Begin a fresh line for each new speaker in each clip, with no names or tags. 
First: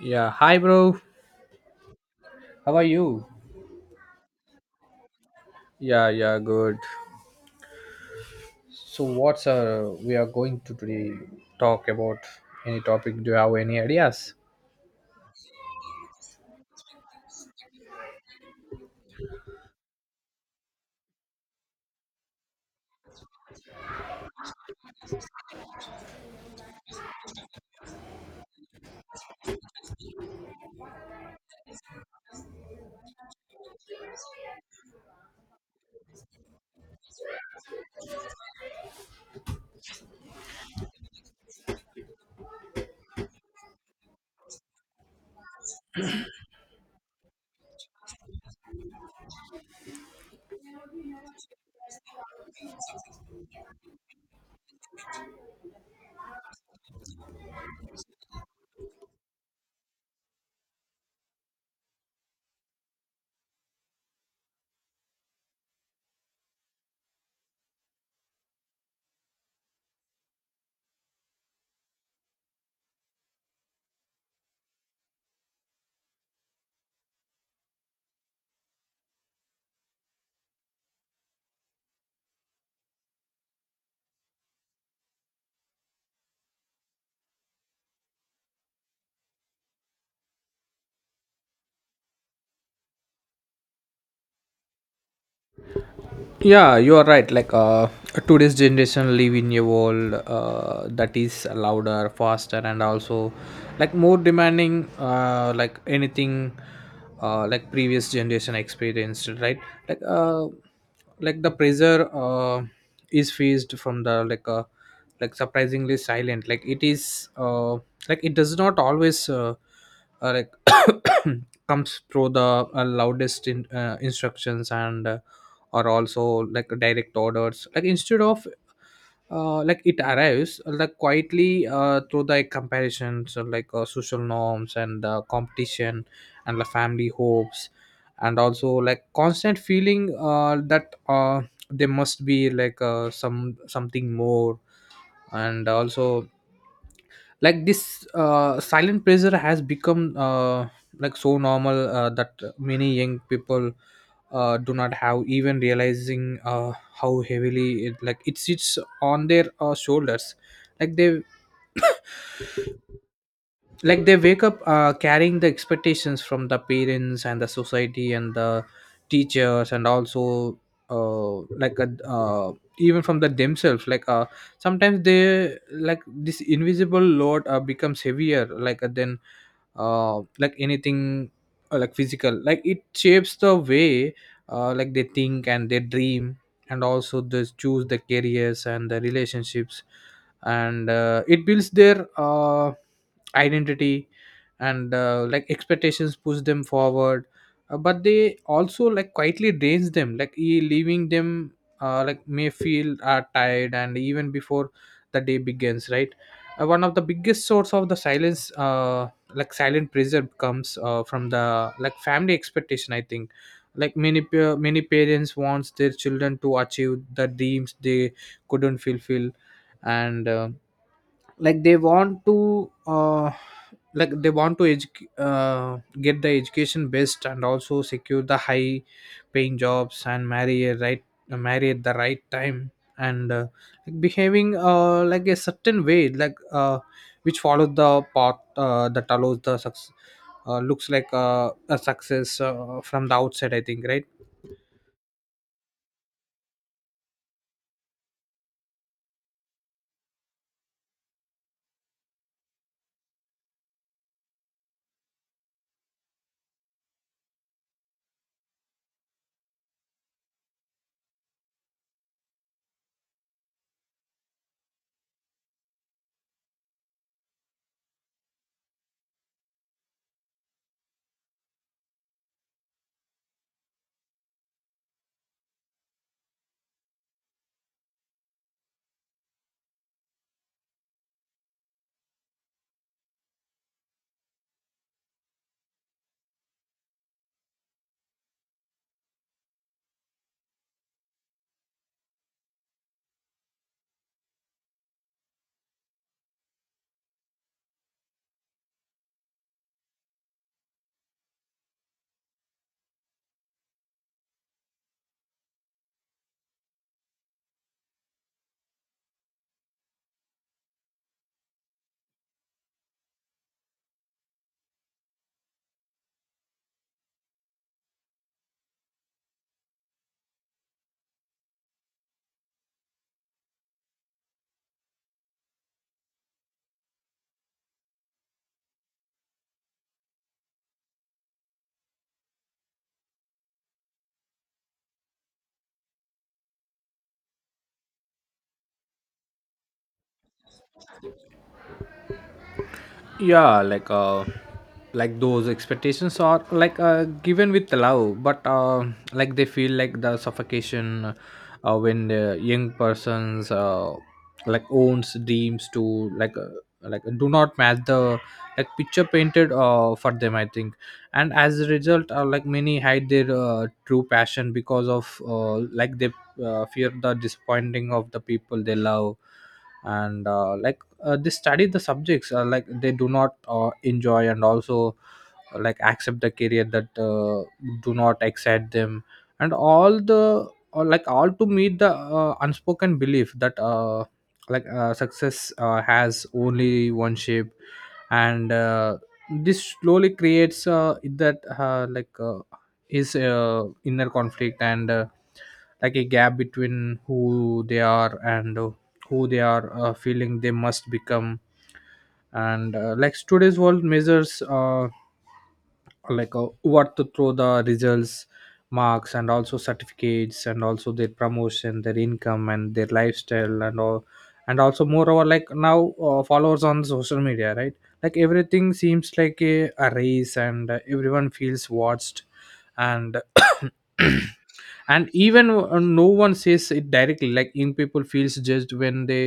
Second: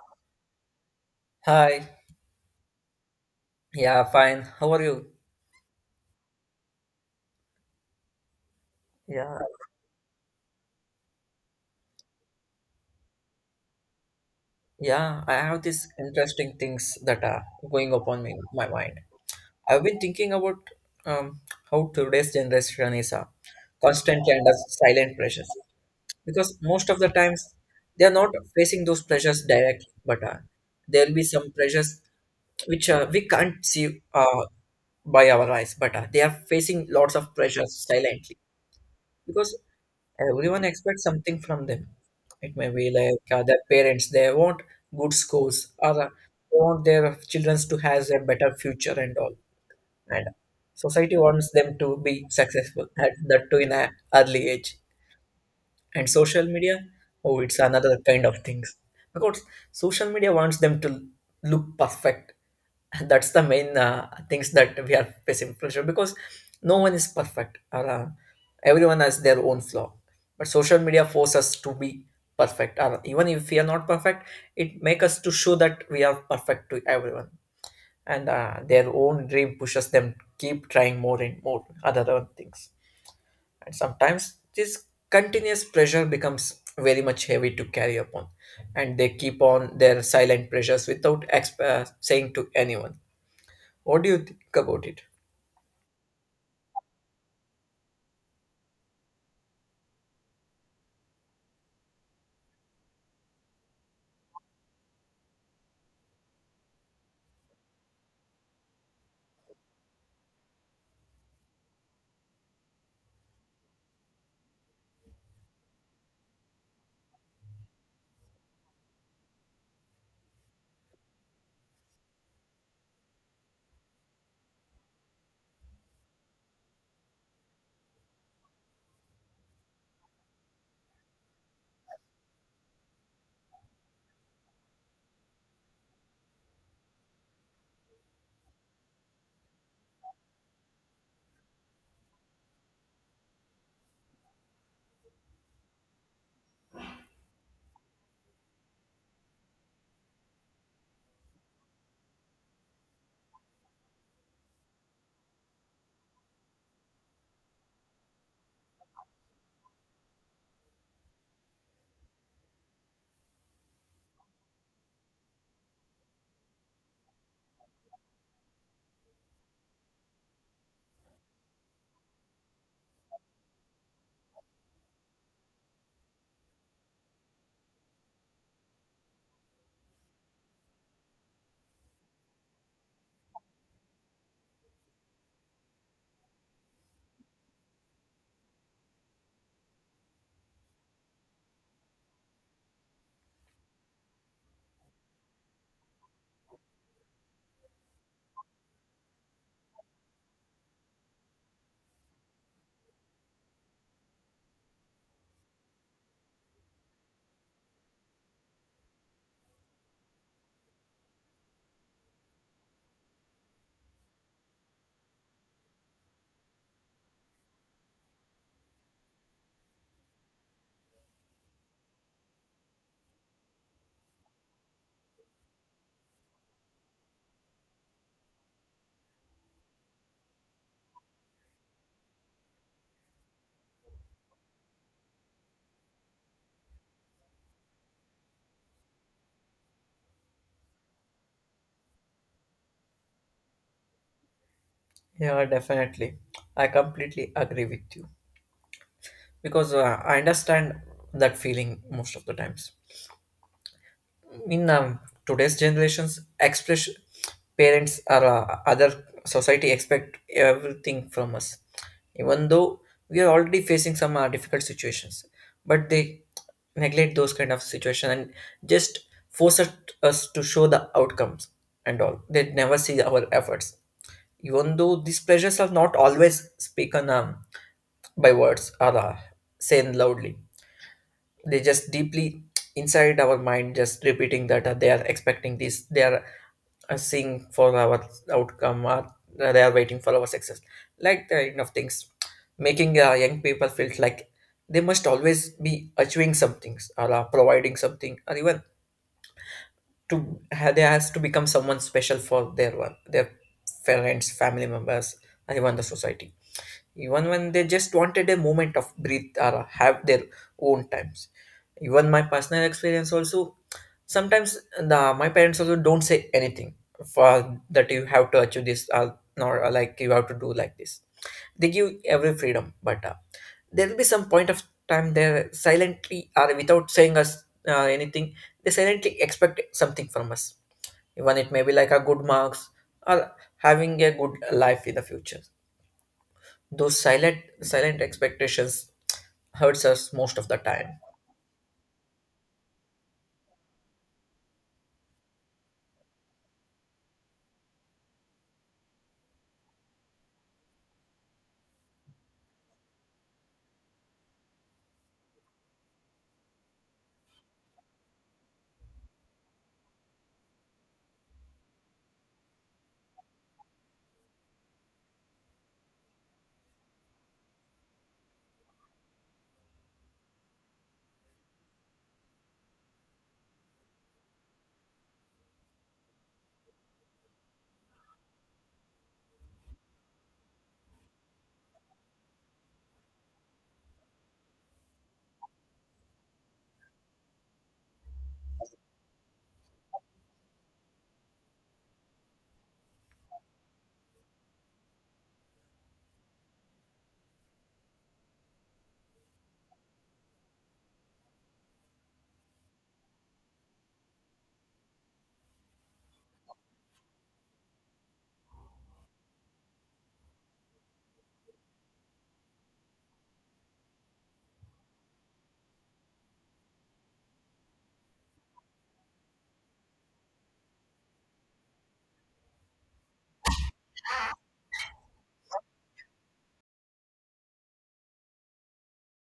Yeah, hi bro.
Hi.
How are you?
Yeah, fine. How are you?
Yeah, yeah, good. So
Yeah,
what's we are going to today talk about any topic? Do you have any ideas?
yeah. I have these interesting things that are going upon me, my mind. I've been thinking about um, how today's generation is a constant and a silent pressures because most of the times they are not facing those pressures directly, but there will be some pressures which we can't see by our eyes, but they are facing lots of pressures silently because everyone expects something from them. It may be like their parents, they want good schools or they want their children to have a better future and all. And society wants them to be successful at that too in an early age, and social media, oh, it's another kind of things because social media wants them to look perfect. That's the main things that we are facing pressure because no one is perfect, or everyone has their own flaw, but social media forces us to be perfect, or even if we are not perfect, it makes us to show that we are perfect to everyone. And their own dream pushes them keep trying more and more other things. And sometimes this continuous pressure becomes very much heavy to carry upon, and they keep on their silent pressures without saying to anyone. What do you think about it?
Yeah, you are right, today's generation live in a world that is louder, faster, and also like more demanding, like anything like previous generation experienced, right? Like uh, like the pressure is faced from the like surprisingly silent, like it does not always like comes through the loudest instructions and or also like direct orders, like instead of like it arrives like quietly through the comparisons, social norms and competition and the family hopes, and also like constant feeling that there must be like some something more. And also like this silent pressure has become like so normal that many young people do not have even realizing how heavily it sits on their shoulders. Like they like they wake up carrying the expectations from the parents and the society and the teachers, and also uh, like uh, uh, even from the themselves, sometimes they like this invisible load becomes heavier like then like anything like physical, like it shapes the way like they think and they dream, and also they choose the careers and the relationships. And it builds their identity, and like expectations push them forward. But they also like quietly drains them like leaving them like may feel are tired and even before the day begins, right? One of the biggest source of the silence, like silent pressure comes from the like family expectation, I think. Like many parents wants their children to achieve the dreams they couldn't fulfill. And like they want to get the education best and also secure the high paying jobs and marry at the right time. And like behaving like a certain way, which follows the path that allows the success, looks like a success from the outside, I think, right?
Yeah, definitely. I completely agree with you because I understand that feeling most of the times. In today's generations express, parents or other society expect everything from us even though we are already facing some difficult situations. But they neglect those kind of situation and just force us to show the outcomes and all. They never see our efforts, even though these pleasures are not always spoken by words or said loudly. They just deeply inside our mind just repeating that they are expecting this, they are seeing for our outcome, or they are waiting for our success. Like that kind of things making young people feel like they must always be achieving something or providing something, or even they has to become someone special for their one, their parents, family members, and even the society, even when they just wanted a moment of breathe or have their own times. Even my personal experience also, sometimes the my parents also don't say anything for that. You have to achieve this, or nor or like you have to do like this. They give every freedom, but there will be some point of time there silently, or without saying us anything, they silently expect something from us. Even it may be like a good marks, or having a good life in the future. Those silent expectations hurts us most of the time.
Yeah, like those expectations are like given with love, but like they feel like the suffocation when the young person's like owns dreams to like do not match the like picture painted for them, I think. And as a result, like many hide their true passion because of, like they fear the disappointing of the people they love. And they study the subjects like they do not enjoy, and also like accept the career that do not excite them, and all the or like all to meet the unspoken belief that success has only one shape. And this slowly creates that like his inner conflict and like a gap between who they are and who they are feeling they must become. And like today's world measures what to throw the results: marks and also certificates and also their promotion, their income, and their lifestyle and all. And also moreover, like now followers on social media, right? Like everything seems like a race, and everyone feels watched. And and even no one says it directly, like in people feels judged when they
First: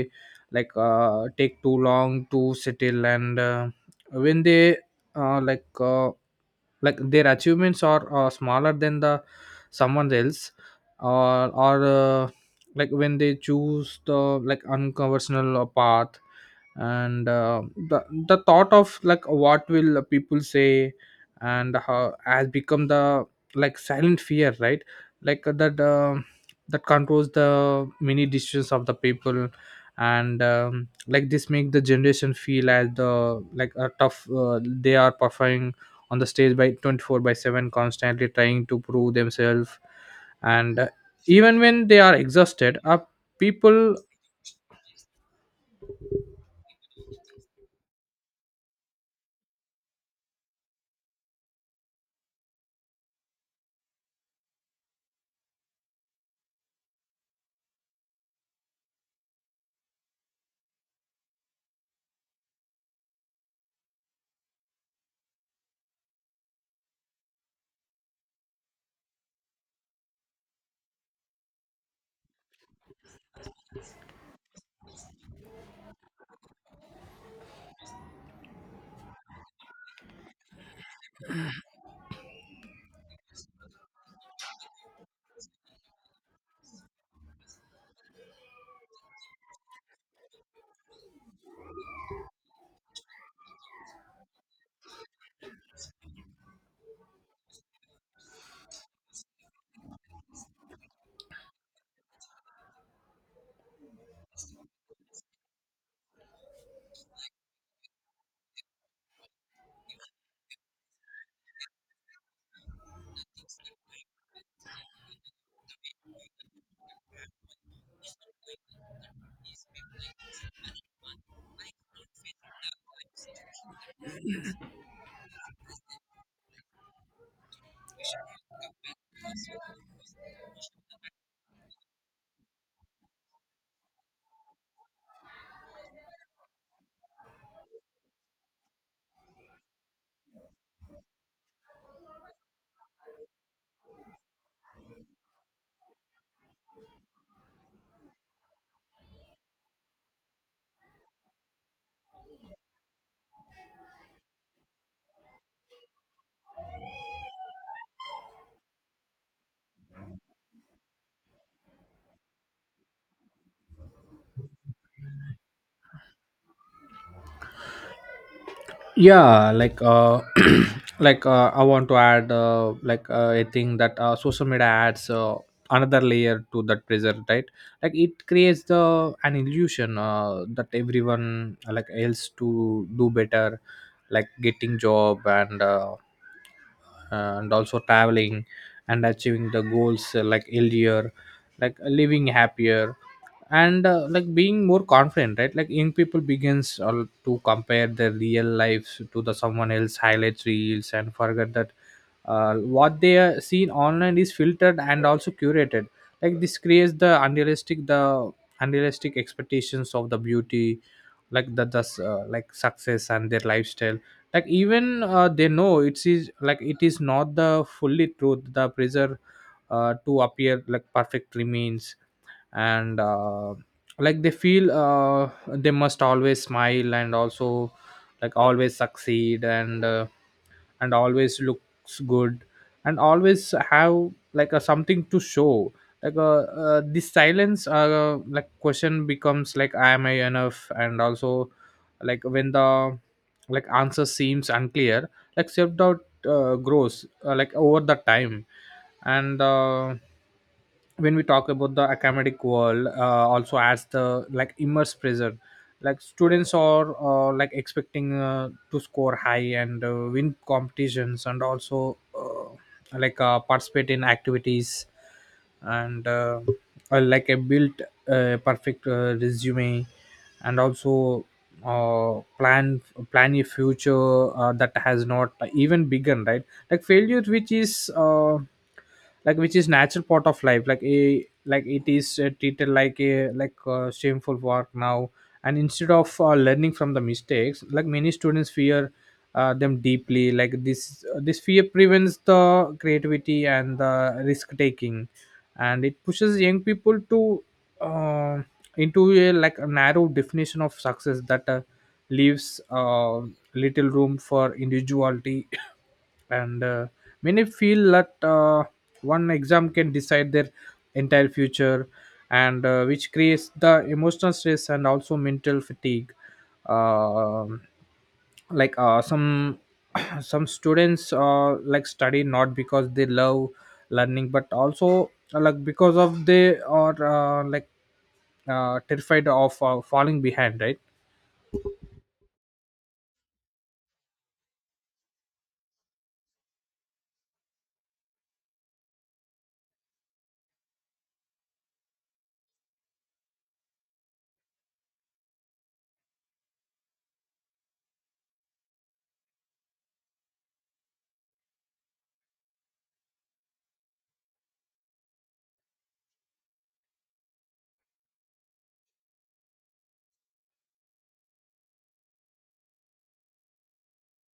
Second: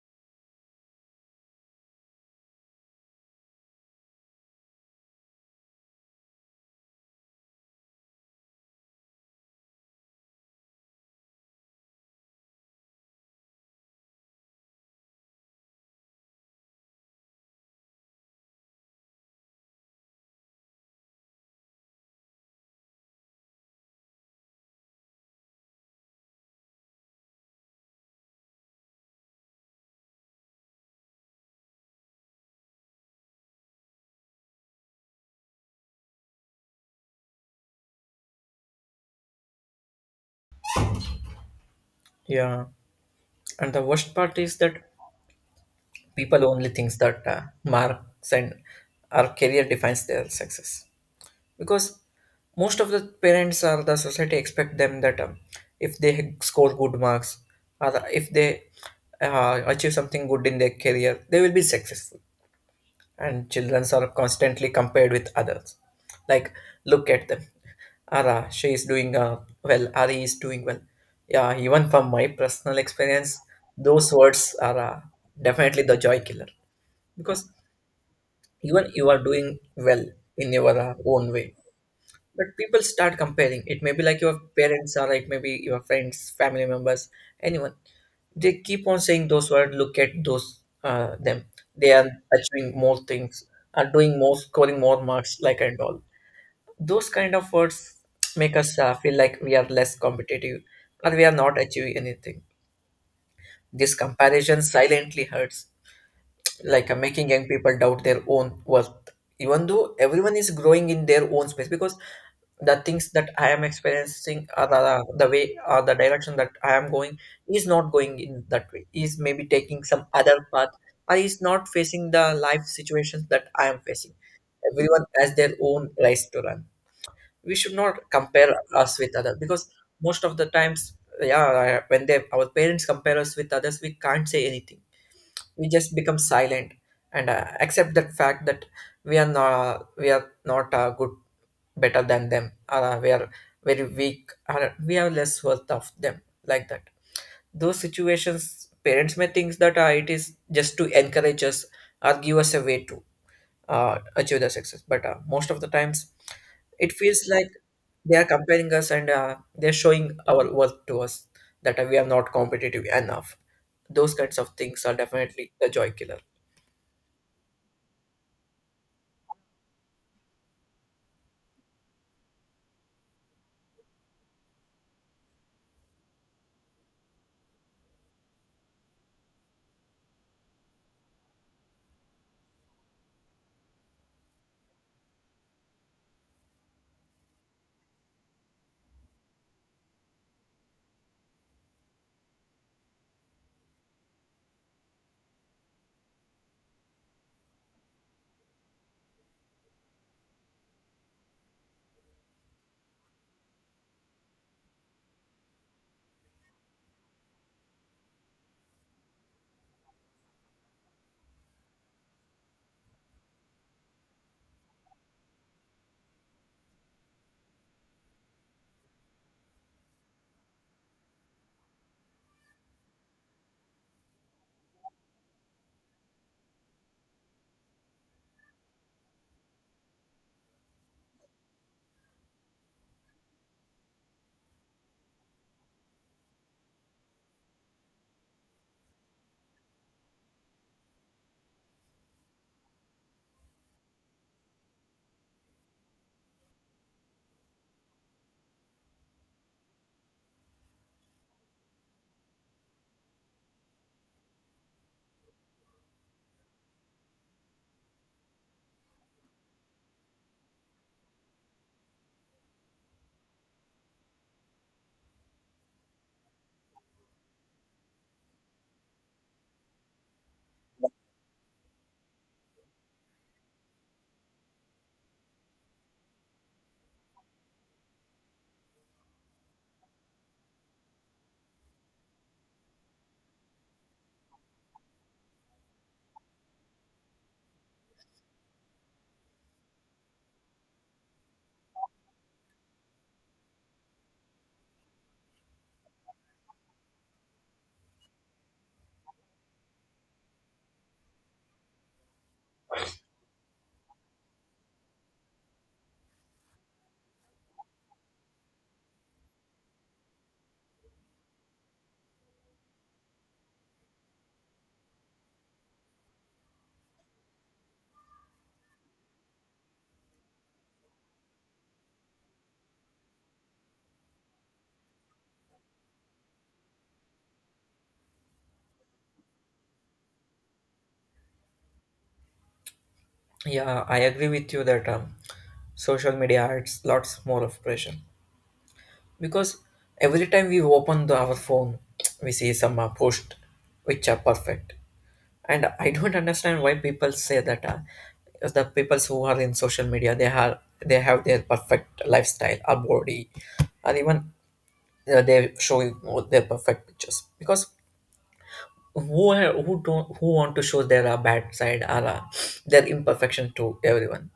take too long to settle, and when they uh, like uh, like their achievements are smaller than the someone else, or like when they choose the like unconventional path. And the the thought of like what will people say and how has become the like silent fear, right? Like that controls the many decisions of the people. And like this make the generation feel as the like a tough, they are performing on the stage by 24 by 7, constantly trying to prove themselves. And even when they are
Yeah,
exhausted,
and the
people.
worst part is that people only thinks that marks and our career defines their success, because most of the parents or the society expect them that if they score good marks, or if they achieve something good in their career, they will be successful. And children are constantly compared with others, like, look at them. Ara, she is doing well. Ari is doing well. Yeah, even from my personal experience, those words are definitely the joy killer, because even you are doing well in your own way, but people start comparing. It may be like your parents, or it may be your friends, family members, anyone. They keep on saying those words, look at those them, they are achieving more things, are doing more, scoring more marks like, and all. Those kind of words make us feel like we are less competitive, or we are not achieving anything. This comparison silently hurts, like making young people doubt their own worth, even though everyone is growing in their own space, because the things that I am experiencing, or the way, or the direction that I am going, is not going in that way, is maybe taking some other path, or is not facing the life situations that I am facing. Everyone has their own race to run. We should not compare us with others, because most of the times, yeah, when they our parents compare us with others, we can't say anything. We just become silent, and accept that fact that we are not good, better than them. Uh, we are very weak. Uh, we have less worth of them, like that. Those situations, parents may think that it is just to encourage us, or give us a way to achieve the success. But most of the times, it feels like they are comparing us, and they're showing our worth to us, that we are not competitive enough. Those kinds of things are definitely the joy killer.
Yeah, I want to add, a thing that social media adds another layer to that pressure, right? Like it creates the an illusion that everyone like else to do better, like getting job and and also traveling and achieving the goals like earlier, like living happier, and like being more confident, right? Like young people begins to compare their real lives to the someone else highlights reels and forget that what they are seen online is filtered and also curated. Like this creates the unrealistic expectations of the beauty, like the like success and their lifestyle. Like even they know it is like it is not the fully truth, the pressure to appear like perfect remains. And like they feel they must always smile, and also like always succeed, and and always looks good, and always have like a something to show. Like this silence like question becomes like am I enough? And also like when the like answer seems unclear, like self-doubt grows like over the time. And when we talk about the academic world, also adds the like immerse pressure. Like students are like expecting to score high and win competitions, and also participate in activities, and like a built perfect resume, and also uh, plan plan a future that has not even begun, right? Like failure, which is, like which is natural part of life, like it is treated like a shameful work now. And instead of learning from the mistakes, like many students fear them deeply. Like this fear prevents the creativity and the risk taking, and it pushes young people to uh into a like a narrow definition of success that leaves little room for individuality. And many feel that one exam can decide their entire future, and which creates the emotional stress and also mental fatigue. Um some some students like study not because they love learning, but also like because of they are terrified of falling behind, right?
Yeah, I agree with you that social media adds lots more of pressure, because every time we open our phone, we see some post which are perfect. And I don't understand why people say that the people who are in social media, they have their perfect lifestyle or body, or even they show you all their perfect pictures. Because who don't, who want to show their bad side, or their imperfection to everyone?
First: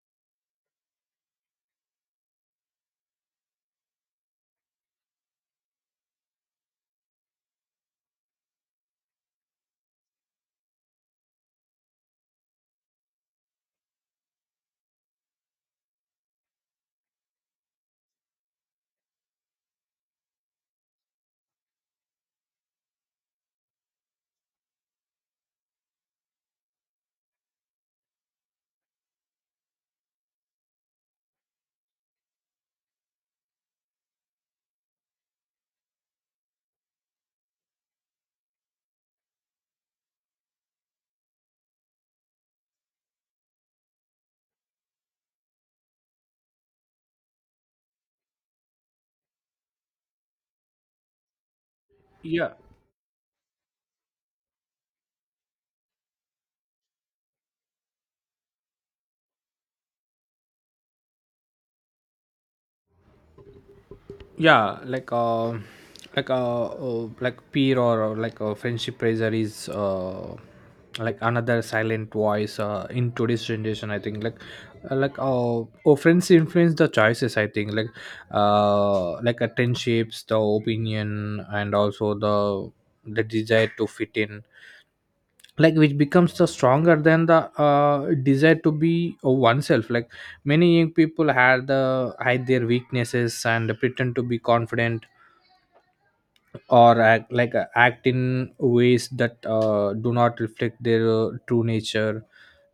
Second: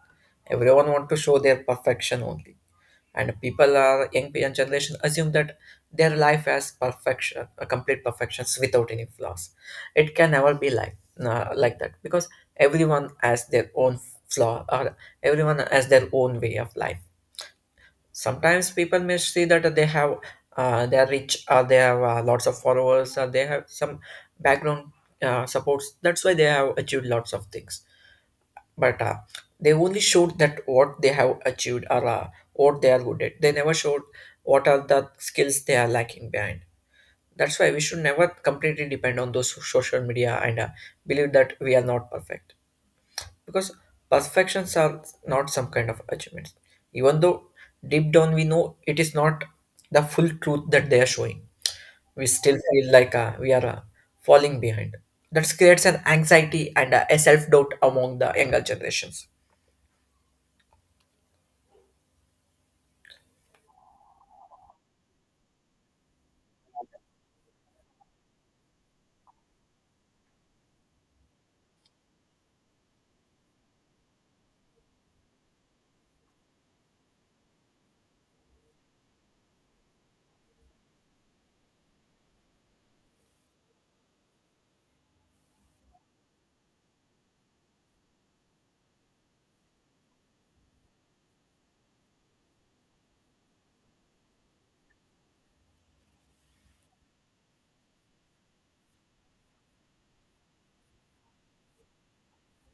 Everyone want to show their perfection only. And people are young generation assume that their life has perfection, a complete perfections without any flaws. It can never be like that, because everyone has their own flaw, or everyone has their own way of life. Sometimes people may see that they are rich, or they have lots of followers, or they have some background supports, that's why they have achieved lots of things. But they only showed that what they have achieved, or what they are good at. They never showed what are the skills they are lacking behind. That's why we should never completely depend on those social media, and believe that we are not perfect, because perfections are not some kind of achievements. Even though deep down we know it is not the full truth that they are showing, we
Yeah,
still feel like we are falling behind. That creates an anxiety and a self doubt among the younger generations.
yeah, like peer or like a friendship pressure is like another silent voice in today's generation, I think. Like friends influence the choices, I think. Like shapes the opinion and also the desire to fit in, like which becomes the stronger than the desire to be, oneself. Like many young people had the hide their weaknesses and pretend to be confident, or act act in ways that do not reflect their true nature.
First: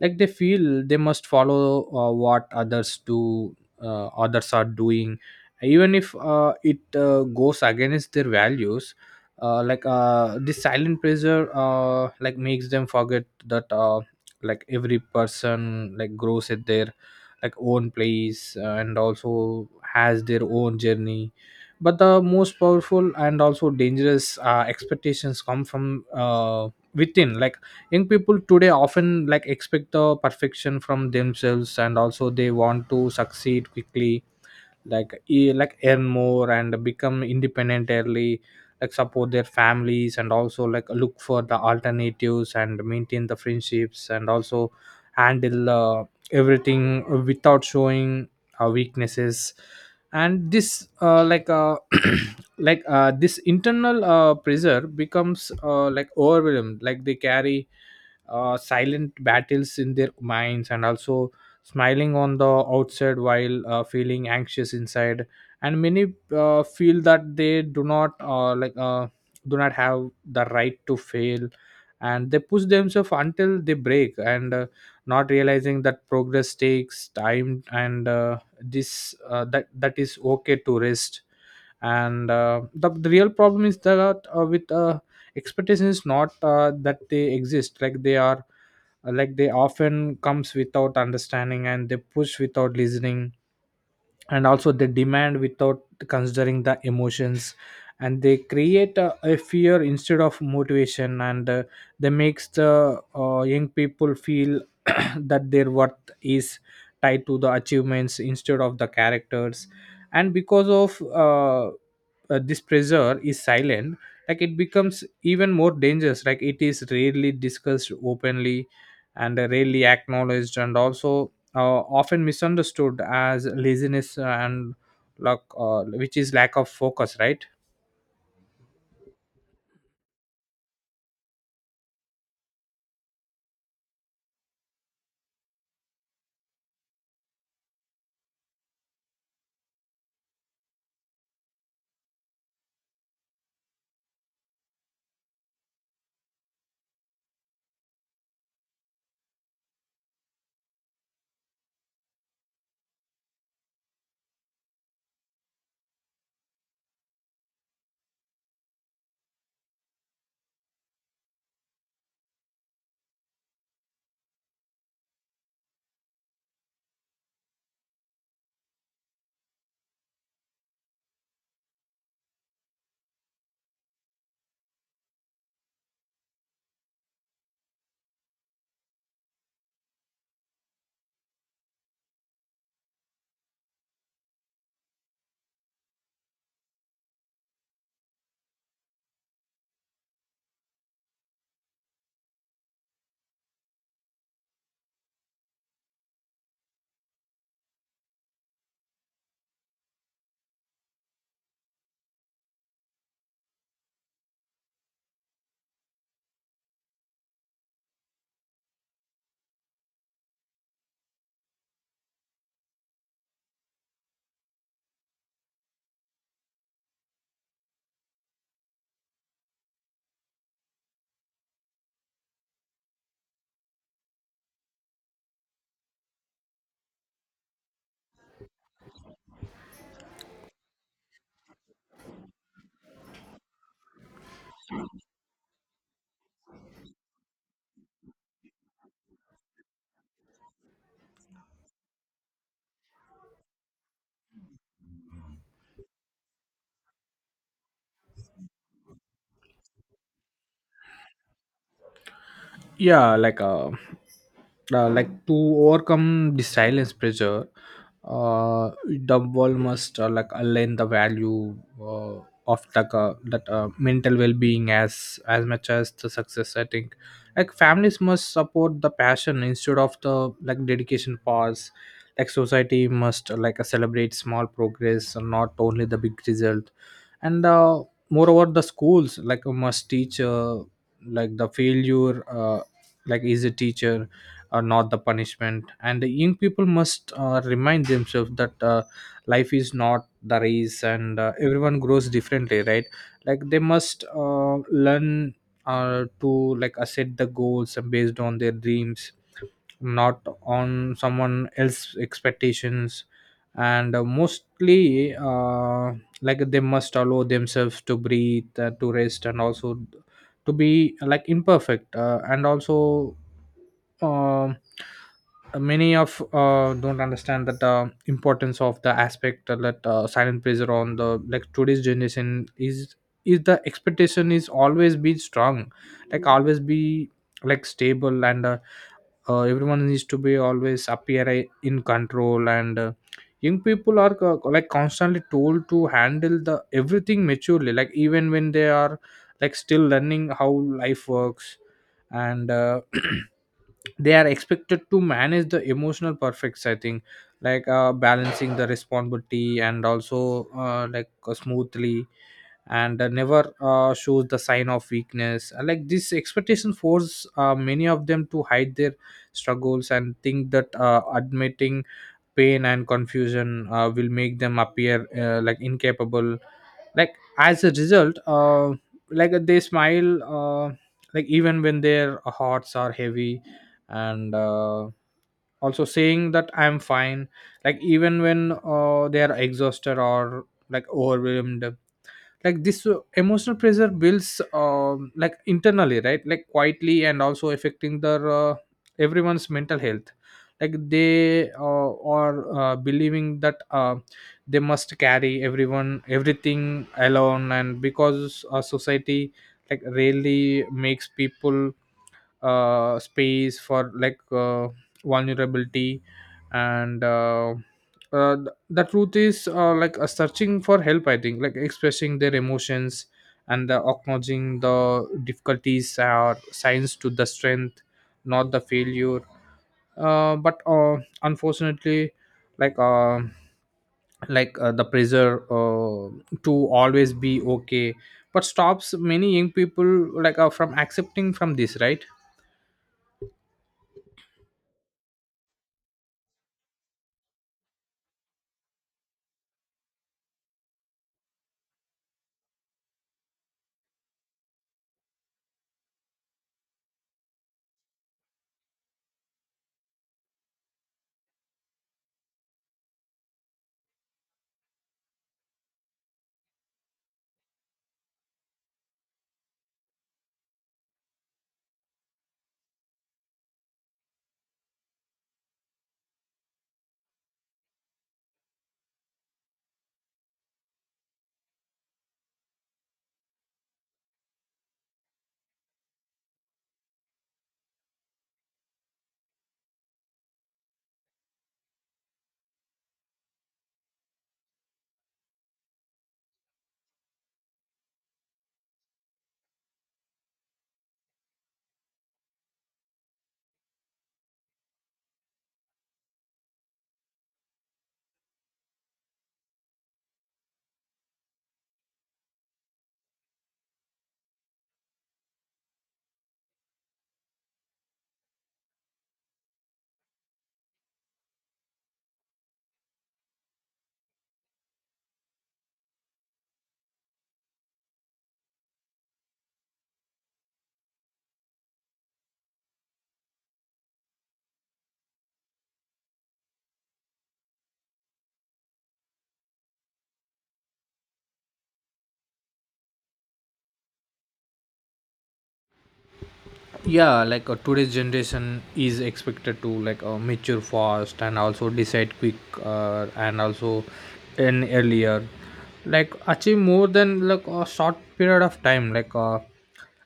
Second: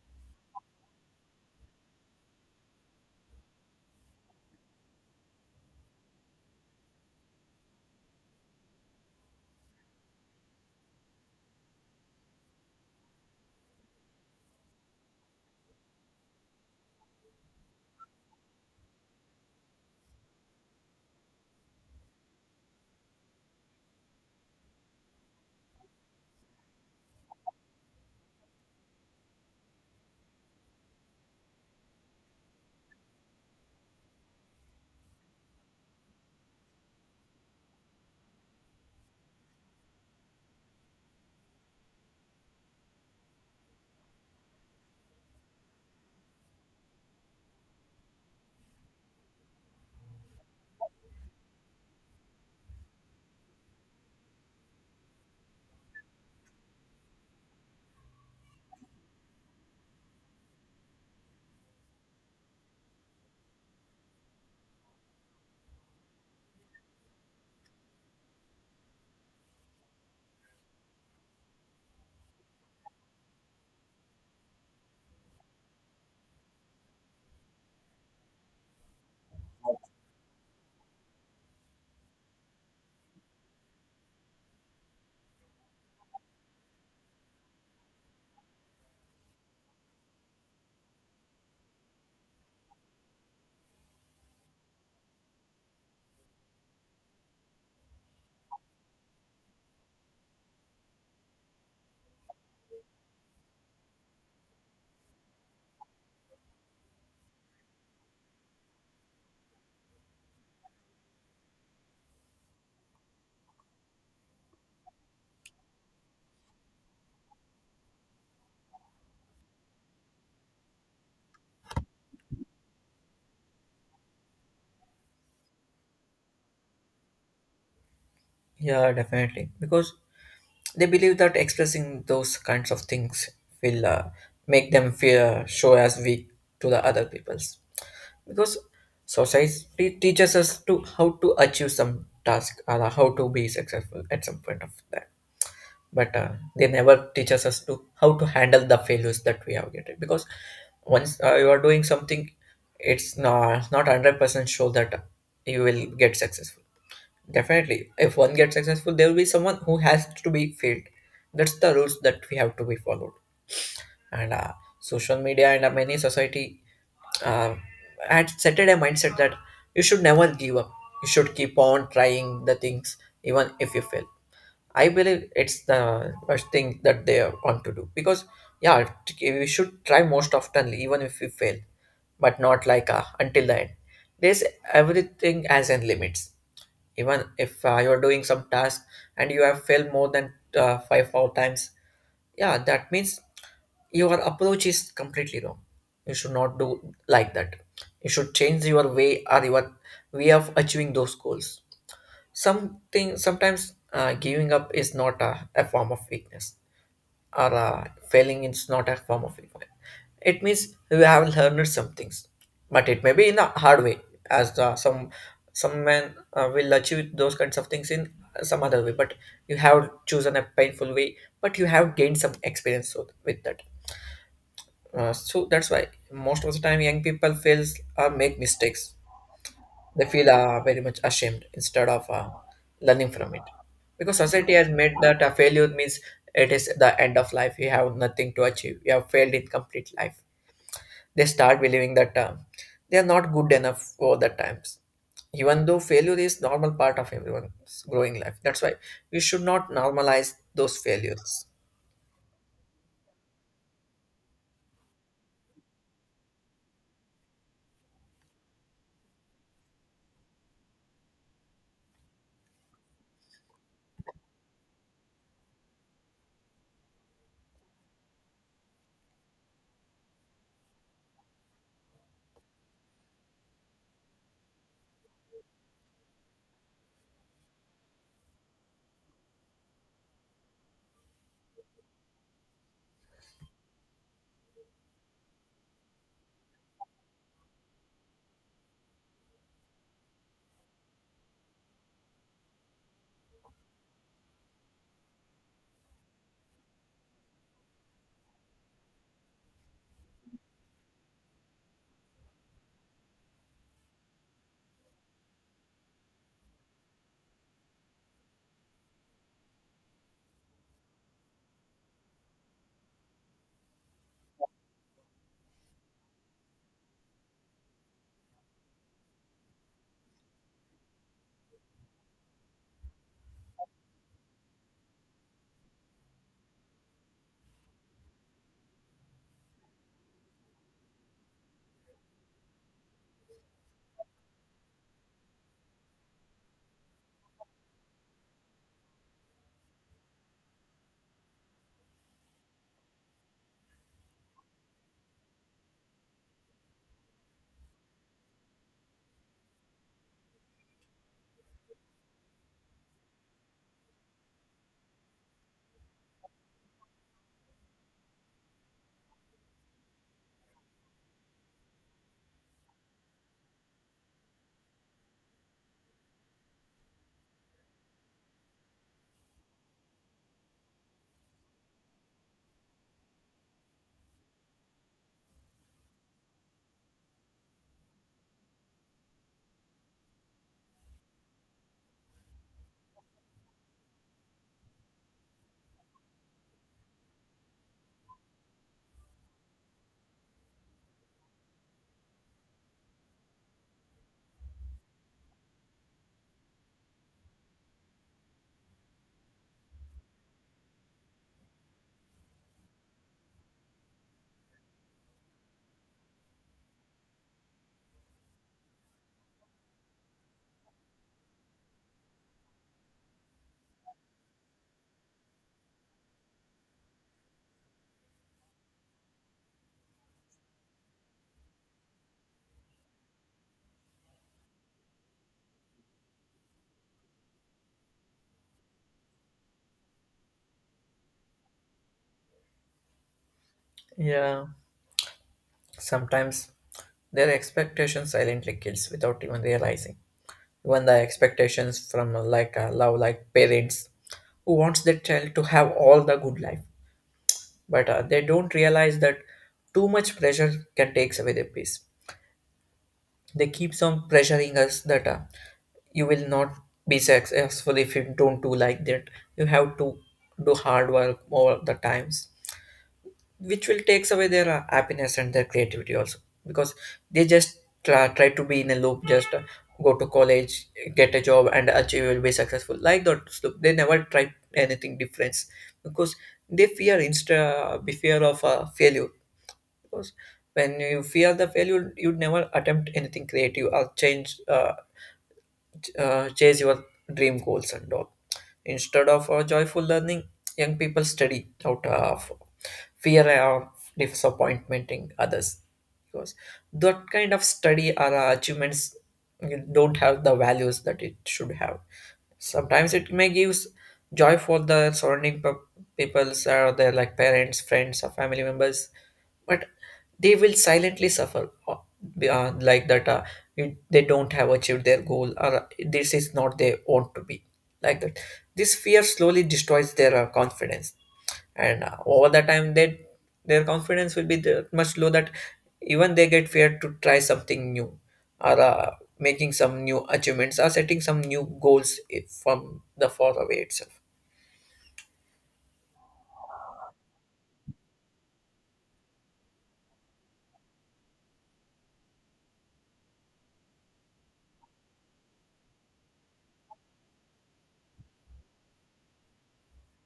Like they feel they must follow what others do, others are doing, even if it goes against their values. This silent pressure like makes them forget that, like every person like grows at their like own place, and also has their own journey. But the most powerful and also dangerous expectations come from within. Like young people today often like expect the perfection from themselves, and also they want to succeed quickly, like earn more and become independent early, like support their families, and also like look for the alternatives and maintain the friendships, and also handle everything without showing weaknesses. And this uh, like uh, this internal pressure becomes like overwhelmed. Like they carry silent battles in their minds, and also smiling on the outside while feeling anxious inside. And many feel that they do not do not have the right to fail, and they push themselves until they break, and not realizing that progress takes time, and this that is okay to rest. And the real problem is that with expectations is not that they exist, like they are like they often comes without understanding, and they push without listening, and also they demand without considering the emotions. And they create a fear instead of motivation, and they makes the young people feel that their worth is tied to the achievements instead of the characters. And because of this pressure is silent, like it becomes even more dangerous. Like it is rarely discussed Openly and rarely acknowledged, and also often misunderstood as laziness and luck, which is lack of focus, right?
Yeah, definitely. Because they believe that expressing those kinds of things will make them feel show as weak to the other people. Because society teaches us to how to achieve some task, or how to be successful at some point of time. But they never teaches us to how to handle the failures that we have getting. Because once you are doing something, it's not 100% sure that you will get successful. Definitely if one gets successful, there will be someone who has to be failed. That's the rules that we have to be followed. And social media and many society, uh, I had settled a mindset that you should never give up. You should keep on trying the things even if you fail. I believe it's the first thing that they want to do because, yeah, we should try most often even if we fail, but not like until the end. There's everything as in limits. Even if you're doing some task and you have failed more than five four times, yeah, that means your approach is completely wrong. You should not do like that. You should change your way of achieving those goals. Something sometimes giving up is not a form of weakness, or failing is not a form of weakness. It means you have learned some things, but it may be in a hard way. As the, some men will achieve those kinds of things in some other way, but you have chosen a painful way, but you have gained some experience with that. Uh, so that's why most of the time young people fails or make mistakes. They feel very much ashamed, instead of learning from it. Because society has made that a failure means it is the end of life. You have nothing to achieve. You have failed in complete life. They start believing that they are not good enough for the times. Even though failure is normal part of everyone's growing life. That's why we should not normalize those failures.
Yeah, like to overcome the silence pressure, uh the world must align the value uh, of like that mental well-being as much as the success, I think. Like families must support the passion instead of the like dedication pause. Like society must celebrate small progress and not only the big result. And moreover the schools must teach like the failure like is a teacher or not the punishment, and the young people must remind themselves that life is not the race, and everyone grows differently, right? Like they must learn to set the goals based on their dreams, not on someone else's expectations. And mostly like they must allow themselves to breathe, to rest, and also to be like imperfect, and also um many of don't understand that the importance of the aspect that silent pressure on the like today's generation is the expectation is always be strong, like always be like stable, and everyone needs to be always appear in control. And young people are like constantly told to handle the everything maturely, like even when they are like still learning how life works. And they are expected to manage the emotional perfects, I think, balancing the responsibility and also smoothly, and never shows the sign of weakness. Like this expectation force many of them to hide their struggles and think that admitting pain and confusion will make them appear like incapable. Like as a result, like they smile, like even when their hearts are heavy. And also saying that I'm fine, like even when they are exhausted or like overwhelmed. Like this emotional pressure builds like internally, right? Like quietly and also affecting their everyone's mental health. Like they are believing that they must carry everyone everything alone, and because society like rarely makes people space for vulnerability. And the truth is searching for help, I think, like expressing their emotions and the acknowledging the difficulties are signs to the strength, not the failure. But unfortunately, like uh, the pressure to always be okay but stops many young people from accepting from this, right?
Yeah, sometimes their expectations silently kills without even realizing. Even the expectations from like love, like parents, who wants their child to have all the good life, but they don't realize that too much pressure can takes away their peace. They keeps on pressuring us that you will not be successful if you don't do like that. You have to do hard work all the times which will takes away their happiness and their creativity also because they just try to be in a loop, just go to college, get a job and achieve will be successful like that loop. They never try anything different because they fear insta be fear of failure. Because when you fear the failure, you'd never attempt anything creative or change chase your dream goals and all. Instead of joyful learning, young people study out of fear of disappointing others, because that kind of study or achievements don't have the values that it should have. Sometimes it may give joy for the surrounding peoples or their like parents, friends, or family members, but they will silently suffer uh, like that uh, they don't have achieved their goal, or this is not they want to be like that. This fear slowly destroys their confidence, and over the time they their confidence will be much low that even they get fear to try something new, or making some new achievements or setting some new goals, from the far away itself.
Yeah, like today's generation is expected to mature fast and also decide quick, and also in earlier like achieve more than like a short period of time,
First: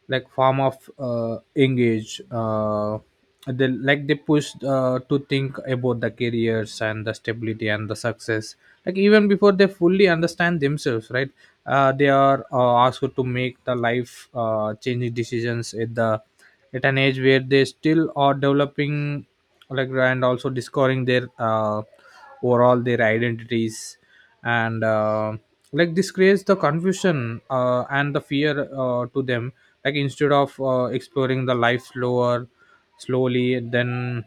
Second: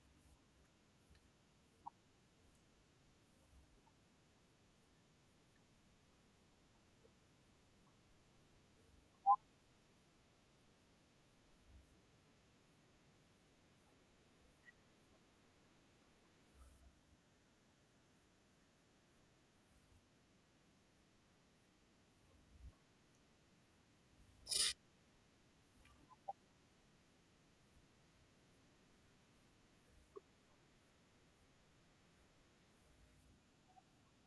like form of engage, they like they pushed to think about the careers and the stability and the success like even before they fully understand themselves, right? They are asked to make the life changing decisions at the at an age where they still are developing, like and also discovering their overall their identities. And like this creates the confusion and the fear to them. Like instead of exploring the life slower slowly then,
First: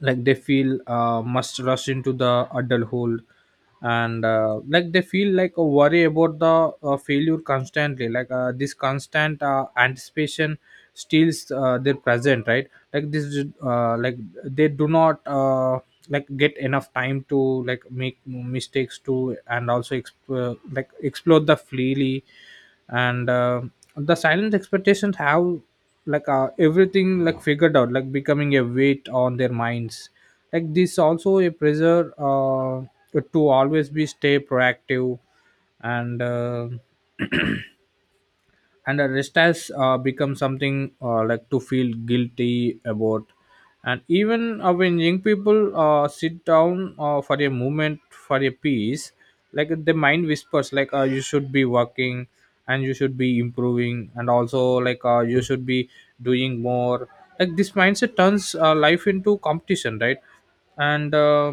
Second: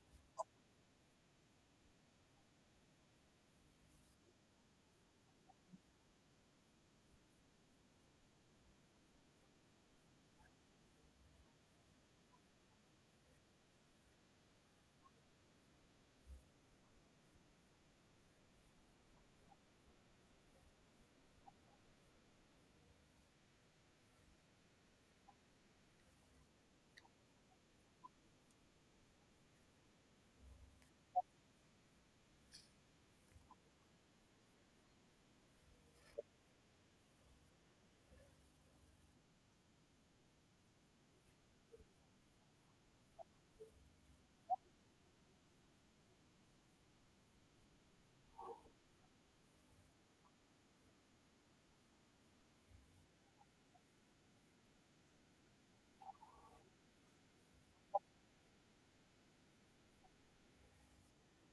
like they feel must rush into the adulthood. And like they feel like a worry about the failure constantly. Like this constant anticipation steals their present, right? Like this is, like they do not like get enough time to like make mistakes to and also like explore the freely. And the silent expectations have everything like figured out like becoming a weight on their minds. Like this also a pressure to always be stay proactive. And and the rest has become something like to feel guilty about. And even when young people sit down for a moment for a piece, like the mind whispers like you should be working, and you should be improving, and also you should be doing more. Like this mindset turns life into competition, right? and uh,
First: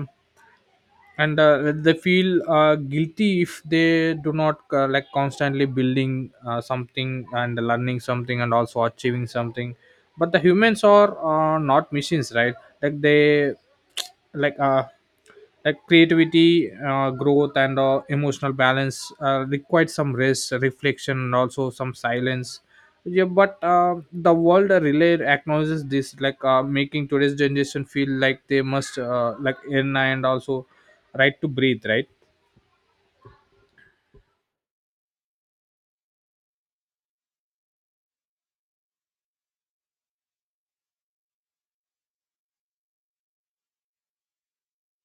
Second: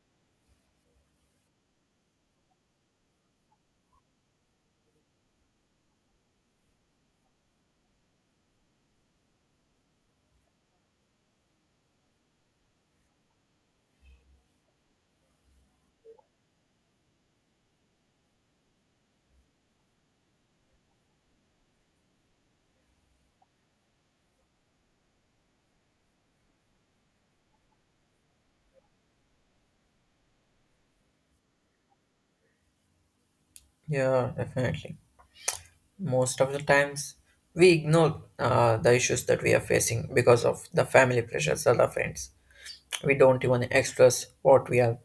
and they feel guilty if they do not like constantly building something and learning something and also achieving something. But the humans are not machines, right? Like they like uh like creativity, growth, and emotional balance requires some rest reflection and also some silence. Yeah, but the world relay acknowledges this, like making today's generation feel like they must like in and also right to breathe, right?
Yeah, definitely. Most of the times we ignore the issues that we are facing because of the family pressures or the friends. We don't even express what we are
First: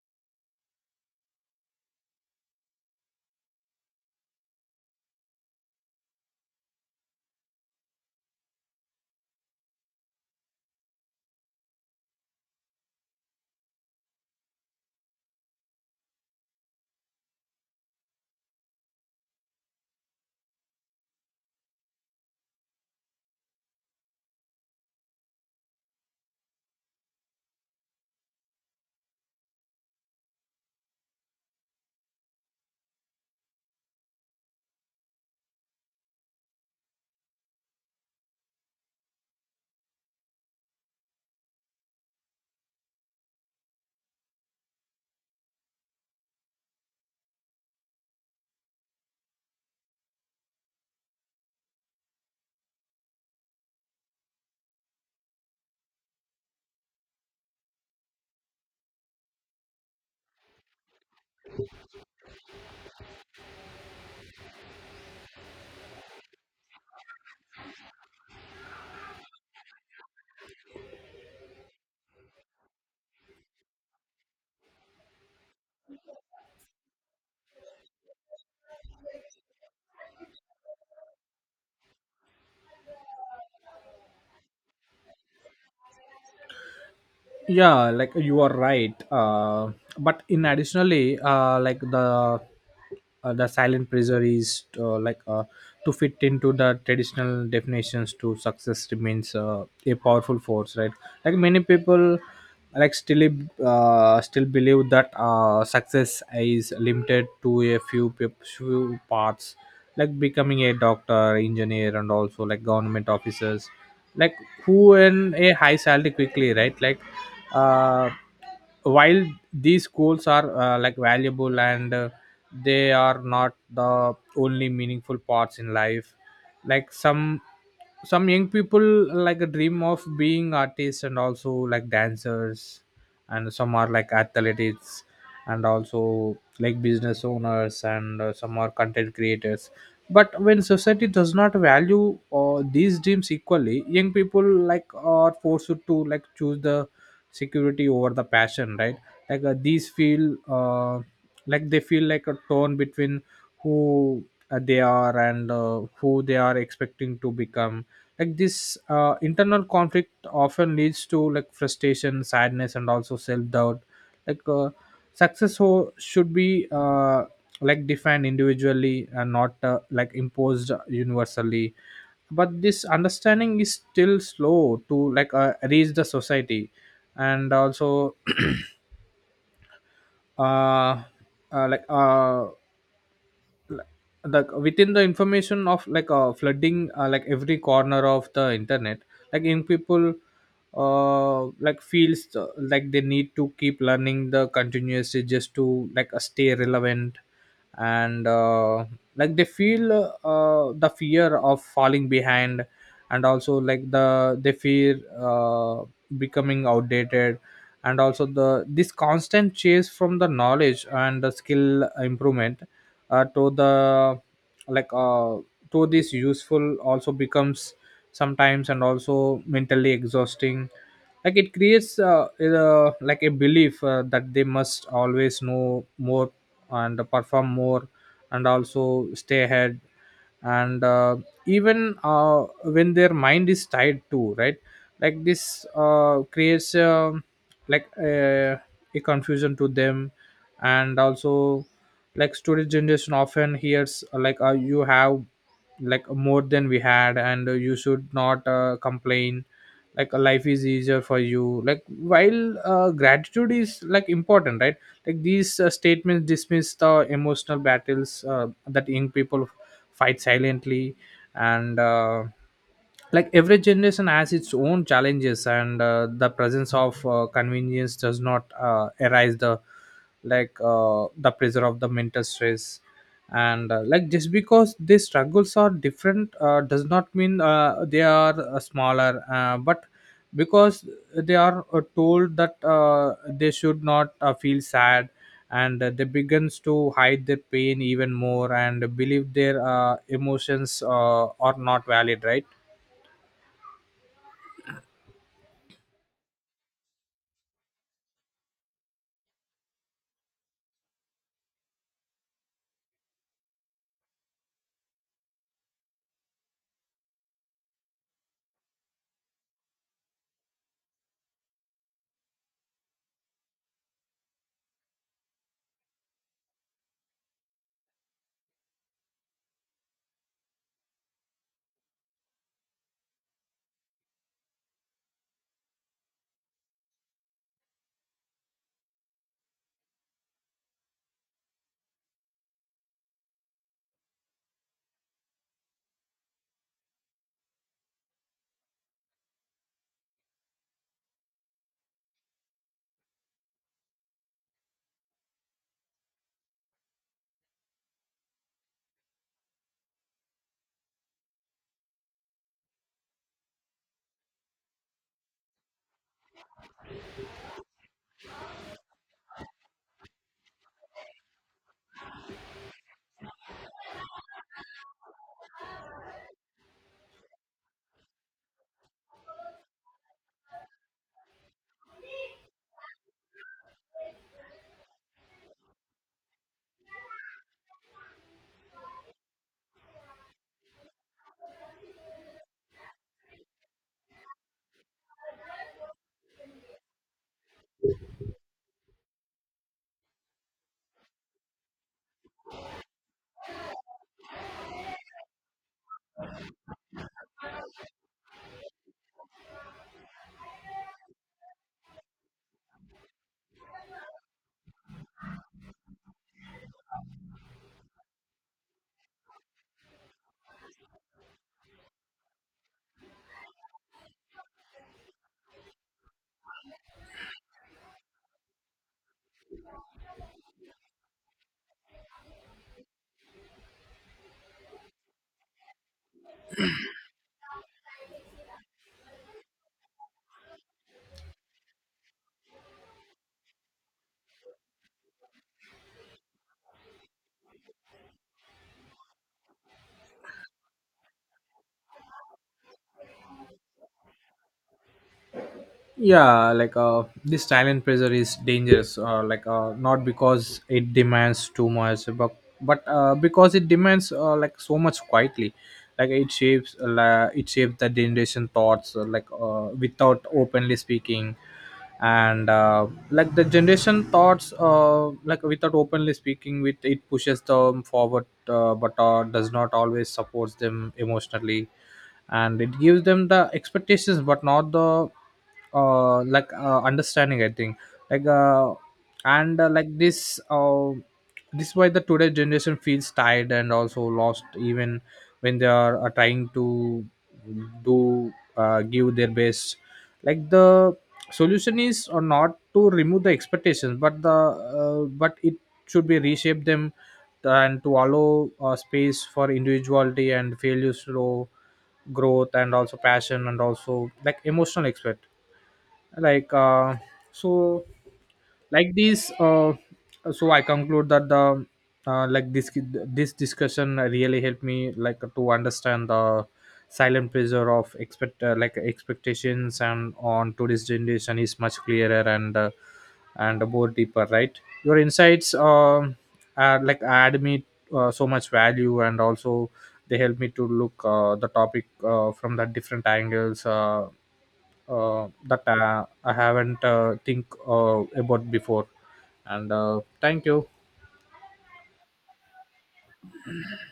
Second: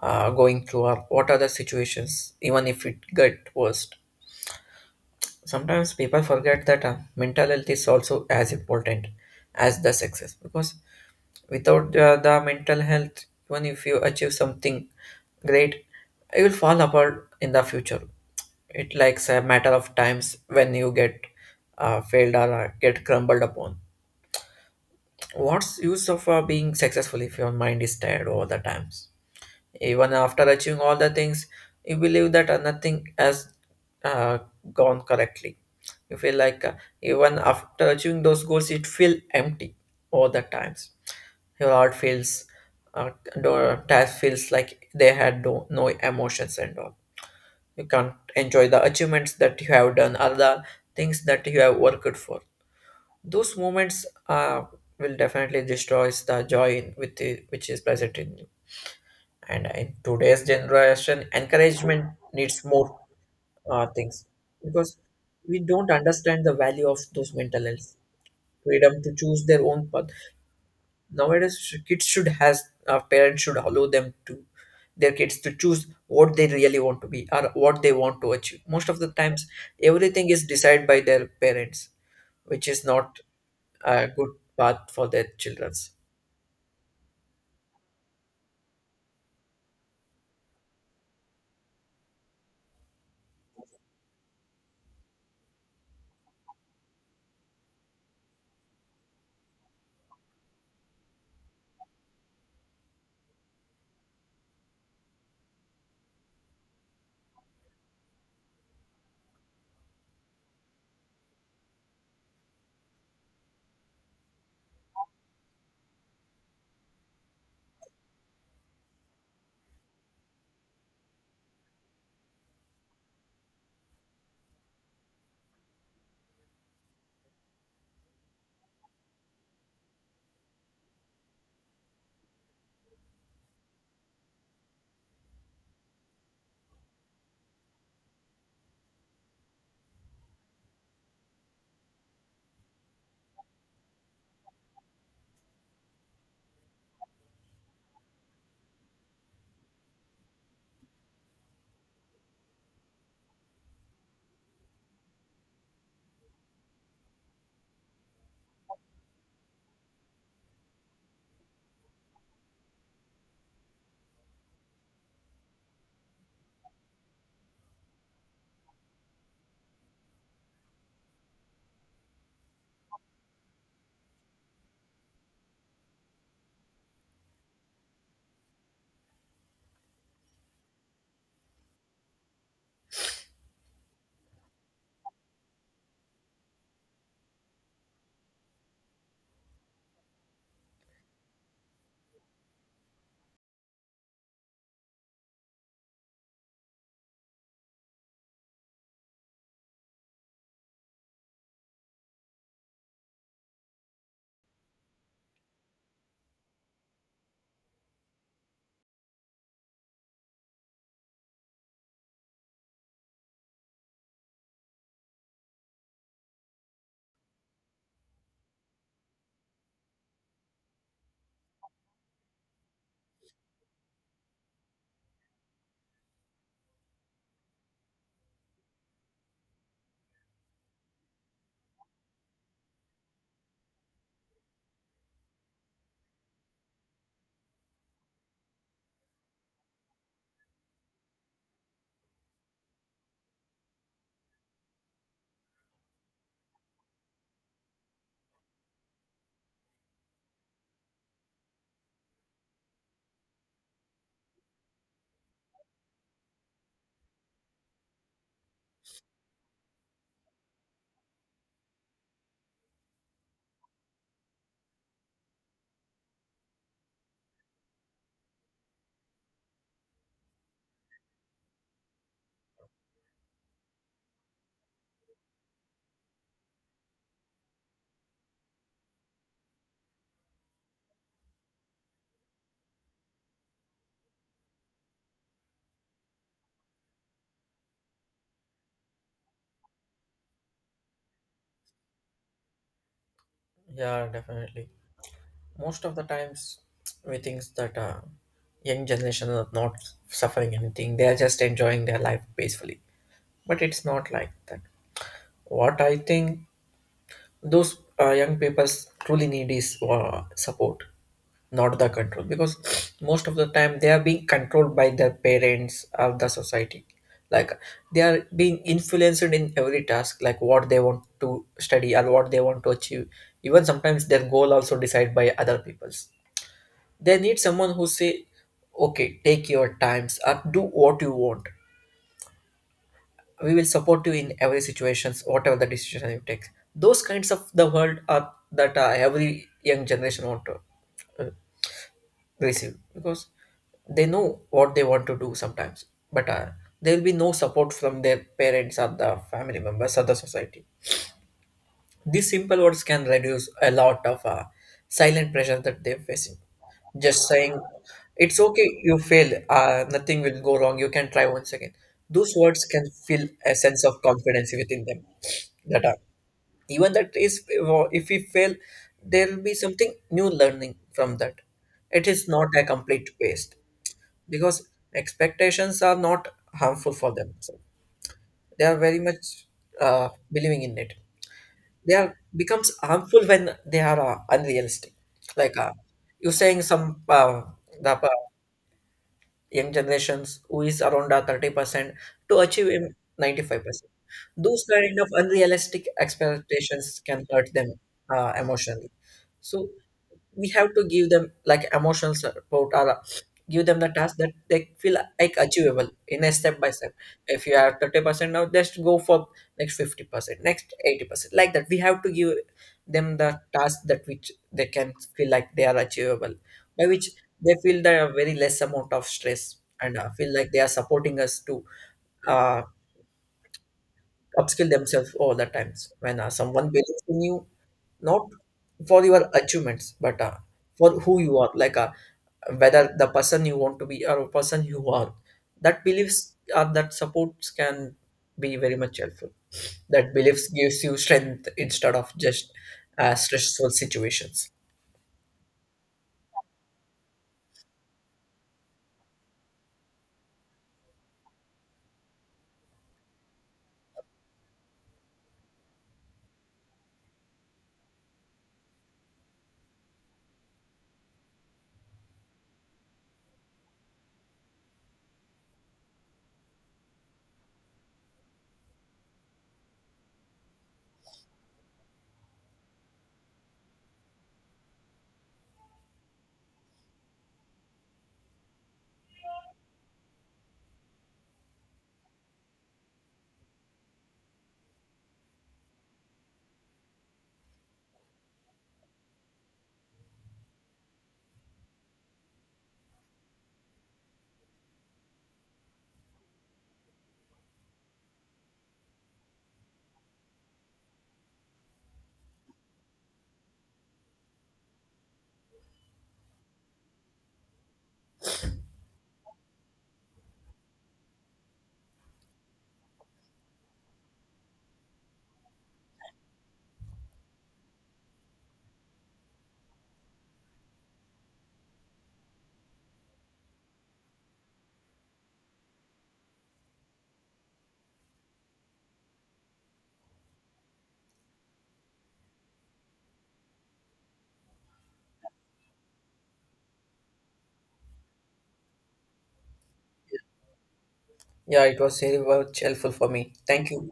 going through or what are the situations, even if it get worse. Sometimes people forget that mental health is also as important as the success, because without the mental health, even if you achieve something great, it will fall apart in the future. It likes a matter of times when you get failed or get crumbled upon. What's use of being successful if your mind is tired all the times? Even after achieving all the things, you believe that nothing has uh, gone correctly. You feel like even after achieving those goals, it feel empty all the times. Your heart feels, uh, your task feels like they had no emotions and all. You can't enjoy the achievements that you have done or the things that you have worked for. Those moments will definitely destroy the joy in, with the, which is present in you. And in today's generation, encouragement needs more things, because we don't understand the value of those mental health, freedom to choose their own path. Nowadays sh- kids should has parents should allow them to their kids to choose what they really want to be or what they want to achieve. Most of the times everything is decided by their parents, which is not a good path for their children's.
Yeah, like you are right, but in additionally the silent pressure is to fit into the traditional definitions to success remains a powerful force, right? Like many people like still still believe that success is limited to a few paths, like becoming a doctor engineer and also like government officers, like who earn a high salary quickly, right? Like uh, while these goals are like valuable, and they are not the only meaningful parts in life. Like some young people like a dream of being artists and also like dancers, and some are like athletes and also like business owners, and some are content creators. But when society does not value these dreams equally, young people like are forced to like choose the security over the passion, right? Like these feel like they feel like a torn between who they are and who they are expecting to become. Like this internal conflict often leads to like frustration sadness and also self doubt. Like success should be like defined individually and not like imposed universally, but this understanding is still slow to reach the society. And also uh, uh like uh the within the information of flooding like every corner of the internet, like young people like feels like they need to keep learning the continuously just to stay relevant. And like they feel the fear of falling behind, and also like they fear becoming outdated. And also the this constant chase from the knowledge and the skill improvement, to the like uh, to this useful also becomes sometimes and also mentally exhausting. Like it creates like a belief that they must always know more, and perform more, and also stay ahead. And even when their mind is tied too, right? Like this creates like a confusion to them. And also like today's generation often hears you have like more than we had, and you should not complain, like life is easier for you. Like while gratitude is like important, right? Like these statements dismiss the emotional battles that young people fight silently. And like every generation has its own challenges, and the presence of convenience does not arise the the pressure of the mental stress. And like just because these struggles are different does not mean they are smaller, but because they are told that they should not feel sad, and they begins to hide their pain even more and believe their emotions are not valid, right?
Yeah, definitely. Most of the times, we think that young generation are not suffering anything. They are just enjoying their life peacefully. But it's not like that. What I think those young people truly need is uh, support. Not the control, because most of the time they are being controlled by their parents or the society. Like they are being influenced in every task, like what they want to study or what they want to achieve. Even sometimes their goal also decided by other people's. They need someone who say okay, take your times or do what you want, we will support you in every situations whatever the decision you take. Those kinds of the world are that every young generation want to receive, because they know what they want to do sometimes, but there will be no support from their parents or the family members or the society. These simple words can reduce a lot of silent pressure that they're facing. Just saying, it's okay, you fail, nothing will go wrong, you can try once again. Those words can feel a sense of confidence within them. That even that is, if we fail, there will be something new learning from that. It is not a complete waste, because expectations are not harmful for them. So they are very much believing in it. They are becomes harmful when they are unrealistic. Like you're saying, some the young generations who is around 30% to achieve 95%. Those kind of unrealistic expectations can hurt them emotionally. So we have to give them like emotional support, or give them the task that they feel like achievable in a step by step. If you are 30% now, just go for next 50%, next 80%, like that we have to give them the task that which they can feel like they are achievable, by which they feel the very less amount of stress and feel like they are supporting us to uh, upskill themselves all the times. When someone believes in you, not for your achievements but for who you are, like whether the person you want to be or a person you are, that beliefs or that supports can be very much helpful. That beliefs gives you strength instead of just stressful situations.
Yeah, like this silent pressure is dangerous, like not because it demands too much but because it demands like so much quietly. Like it shapes it shapes the generation thoughts without openly speaking. And like the generation thoughts like without openly speaking with it pushes them forward, but does not always supports them emotionally. And it gives them the expectations but not the understanding, I think. like uh like this this is why the today generation feels tired and also lost even when they are trying to do give their best. Like the solution is or not to remove the expectations but the but it should be reshape them, and to allow space for individuality and failures to growth and also passion and also like emotional expert. like uh, so like this, so I conclude that the like this discussion really helped me like to understand the silent pressure of expect like expectations and on today's generation is much clearer and and more deeper, right? Your insights are like add me so much value, and also they help me to look the topic from the different angles, that I haven't think about before. And thank you.
Yeah, it was very much helpful for me. Thank you.